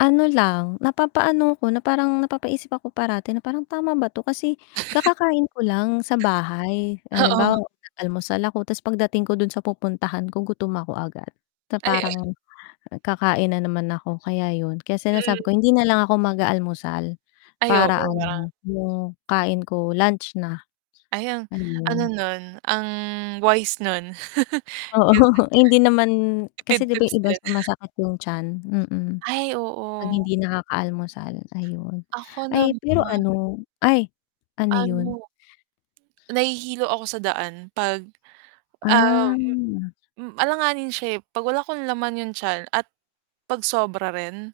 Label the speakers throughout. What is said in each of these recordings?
Speaker 1: Ano lang. Napapaano 'ko na parang napapaisip ako parati, na parang tama ba 'to kasi kakakain ko lang sa bahay.
Speaker 2: Oo.
Speaker 1: Halimbawa nag-almusal ako tapos pagdating ko dun sa pupuntahan ko gutom ako agad. Na
Speaker 2: Ay, uh
Speaker 1: parang kakain na naman ako. Kaya 'yun, kaya
Speaker 2: Mm.
Speaker 1: sinasabi ko hindi na lang ako mag-aalmusal
Speaker 2: Ay, oo
Speaker 1: para
Speaker 2: nga.
Speaker 1: ano, yung kain ko lunch na,
Speaker 2: Ay ang, ano
Speaker 1: ayun.
Speaker 2: nun, ang wise nun.
Speaker 1: Oo.
Speaker 2: Kasi [unintelligible]
Speaker 1: Eh hindi naman kasi
Speaker 2: tipid
Speaker 1: 'di ba
Speaker 2: tips
Speaker 1: yung iba
Speaker 2: din.
Speaker 1: sumasakit yung tiyan, mm,
Speaker 2: Ay
Speaker 1: 'pag
Speaker 2: oo.
Speaker 1: hindi nakakaalamusal, ayun.
Speaker 2: Ako
Speaker 1: Ay
Speaker 2: naman
Speaker 1: pero ano. Ay, ano yun?
Speaker 2: Ano, nahihilo ako sa daan 'pag um,
Speaker 1: Ah.
Speaker 2: hmm alanganin siya eh. 'Pag wala akong laman yung tiyan at pag sobra rin,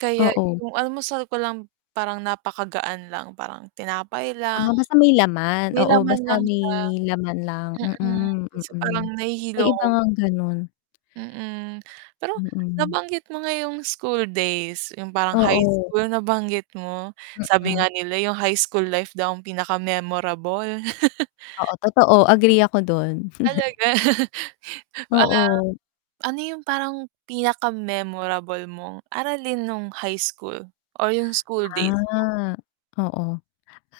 Speaker 2: kaya
Speaker 1: Oo.
Speaker 2: yung almusal ko lang parang napakagaan lang, parang tinapay lang.
Speaker 1: Ah, basta may laman?
Speaker 2: May
Speaker 1: Oo,
Speaker 2: laman
Speaker 1: basta
Speaker 2: lang
Speaker 1: may
Speaker 2: siya.
Speaker 1: laman lang,
Speaker 2: Mm,
Speaker 1: mm,
Speaker 2: kasi
Speaker 1: mm.
Speaker 2: parang
Speaker 1: May
Speaker 2: nahihilo
Speaker 1: iba
Speaker 2: ako.
Speaker 1: ngang ganun.
Speaker 2: Mm. Pero
Speaker 1: Mm.
Speaker 2: nabanggit mo nga yung school days, yung parang high
Speaker 1: Oo.
Speaker 2: school nabanggit mo, sabi
Speaker 1: Mm.
Speaker 2: nga nila yung high school life daw pinaka-memorable.
Speaker 1: Oo, totoo agree ako dun.
Speaker 2: Talaga. Um,
Speaker 1: Oo.
Speaker 2: ano yung parang pinaka-memorable mong aralin nung high school or yung school days mo?
Speaker 1: Ah, oo.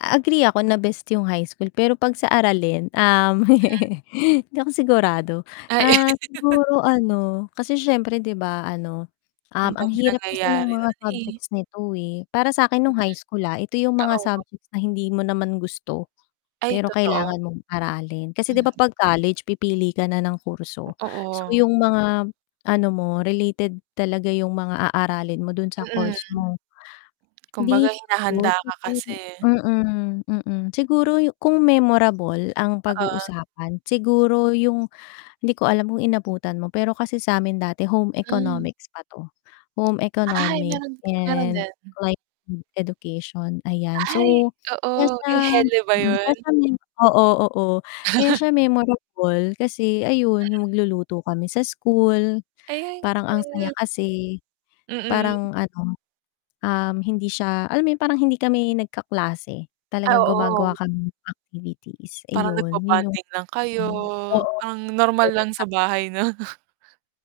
Speaker 1: Agree ako na best yung high school pero 'pag sa aralin, um,
Speaker 2: Ah.
Speaker 1: hindi ako sigurado.
Speaker 2: Ay.
Speaker 1: Ah, siguro ano, kasi syempre 'di ba ano, um,
Speaker 2: Ang
Speaker 1: ang
Speaker 2: dami
Speaker 1: hirap kasi nung
Speaker 2: nangyayari
Speaker 1: mga
Speaker 2: nun eh.
Speaker 1: subjects nito, eh. Para
Speaker 2: Mm,
Speaker 1: sa'kin nung high school, ah. Ito yung mga
Speaker 2: totoo.
Speaker 1: subjects na hindi mo naman gusto.
Speaker 2: Ay,
Speaker 1: Pero kailangan
Speaker 2: totoo.
Speaker 1: mong aralin. Kasi 'di ba
Speaker 2: Mhm.
Speaker 1: 'pag college pipili ka na ng kurso. So
Speaker 2: Totoo.
Speaker 1: yung mga ano mo, related talaga yung mga aaralin mo dun sa
Speaker 2: Mm.
Speaker 1: course mo.
Speaker 2: Kumbaga
Speaker 1: Dito,
Speaker 2: hinahanda ka
Speaker 1: siguro
Speaker 2: kasi eh.
Speaker 1: mm, mm. Siguro kung memorable ang
Speaker 2: Oo.
Speaker 1: pag-uusapan siguro yung hindi ko alam kung inabutan mo, pero kasi sa'min dati Home
Speaker 2: Hmm.
Speaker 1: Economics pa 'to, Home
Speaker 2: Ay,
Speaker 1: Economic
Speaker 2: meron din. Meron
Speaker 1: and
Speaker 2: din.
Speaker 1: Livelihood Education, ayan.
Speaker 2: Ay
Speaker 1: So, kaya
Speaker 2: oo.
Speaker 1: siya
Speaker 2: Yung HELE ba
Speaker 1: mm, kaya
Speaker 2: yun?
Speaker 1: siya memo oo, oo. Kaya siya memorable kasi ayun
Speaker 2: Mm.
Speaker 1: yung magluluto kami sa school
Speaker 2: Ayan,
Speaker 1: parang ang saya
Speaker 2: ke
Speaker 1: kasi
Speaker 2: Mm.
Speaker 1: parang ano, um, hindi siya alam mo yun parang hindi kami nagkaklase,
Speaker 2: Ay,
Speaker 1: talagang
Speaker 2: oo.
Speaker 1: gumagawa kami ng activities.
Speaker 2: Parang
Speaker 1: ayun yun yung
Speaker 2: nagbo-bonding lang kayo.
Speaker 1: hmm, oo.
Speaker 2: Ang normal lang
Speaker 1: [unintelligible]
Speaker 2: sa bahay no.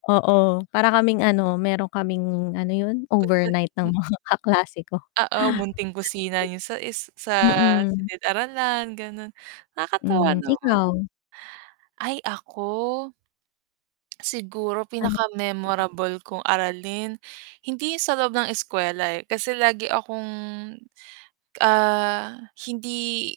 Speaker 1: Oo, para kaming ano meron kaming ano yun, overnight ng
Speaker 2: [unintelligible]
Speaker 1: mga kaklase ko
Speaker 2: Oo
Speaker 1: sa
Speaker 2: munting kusina
Speaker 1: school.
Speaker 2: niyo sa is sa
Speaker 1: Mm.
Speaker 2: silid-aralan ganon. Nakakatuwa
Speaker 1: Hmm,
Speaker 2: naman.
Speaker 1: ikaw?
Speaker 2: Ay ako? Siguro,
Speaker 1: Ano [unintelligible]
Speaker 2: pinakamemorable kong aralin, hindi sa loob ng eskuwela eh, kasi lagi akong, ah, hindi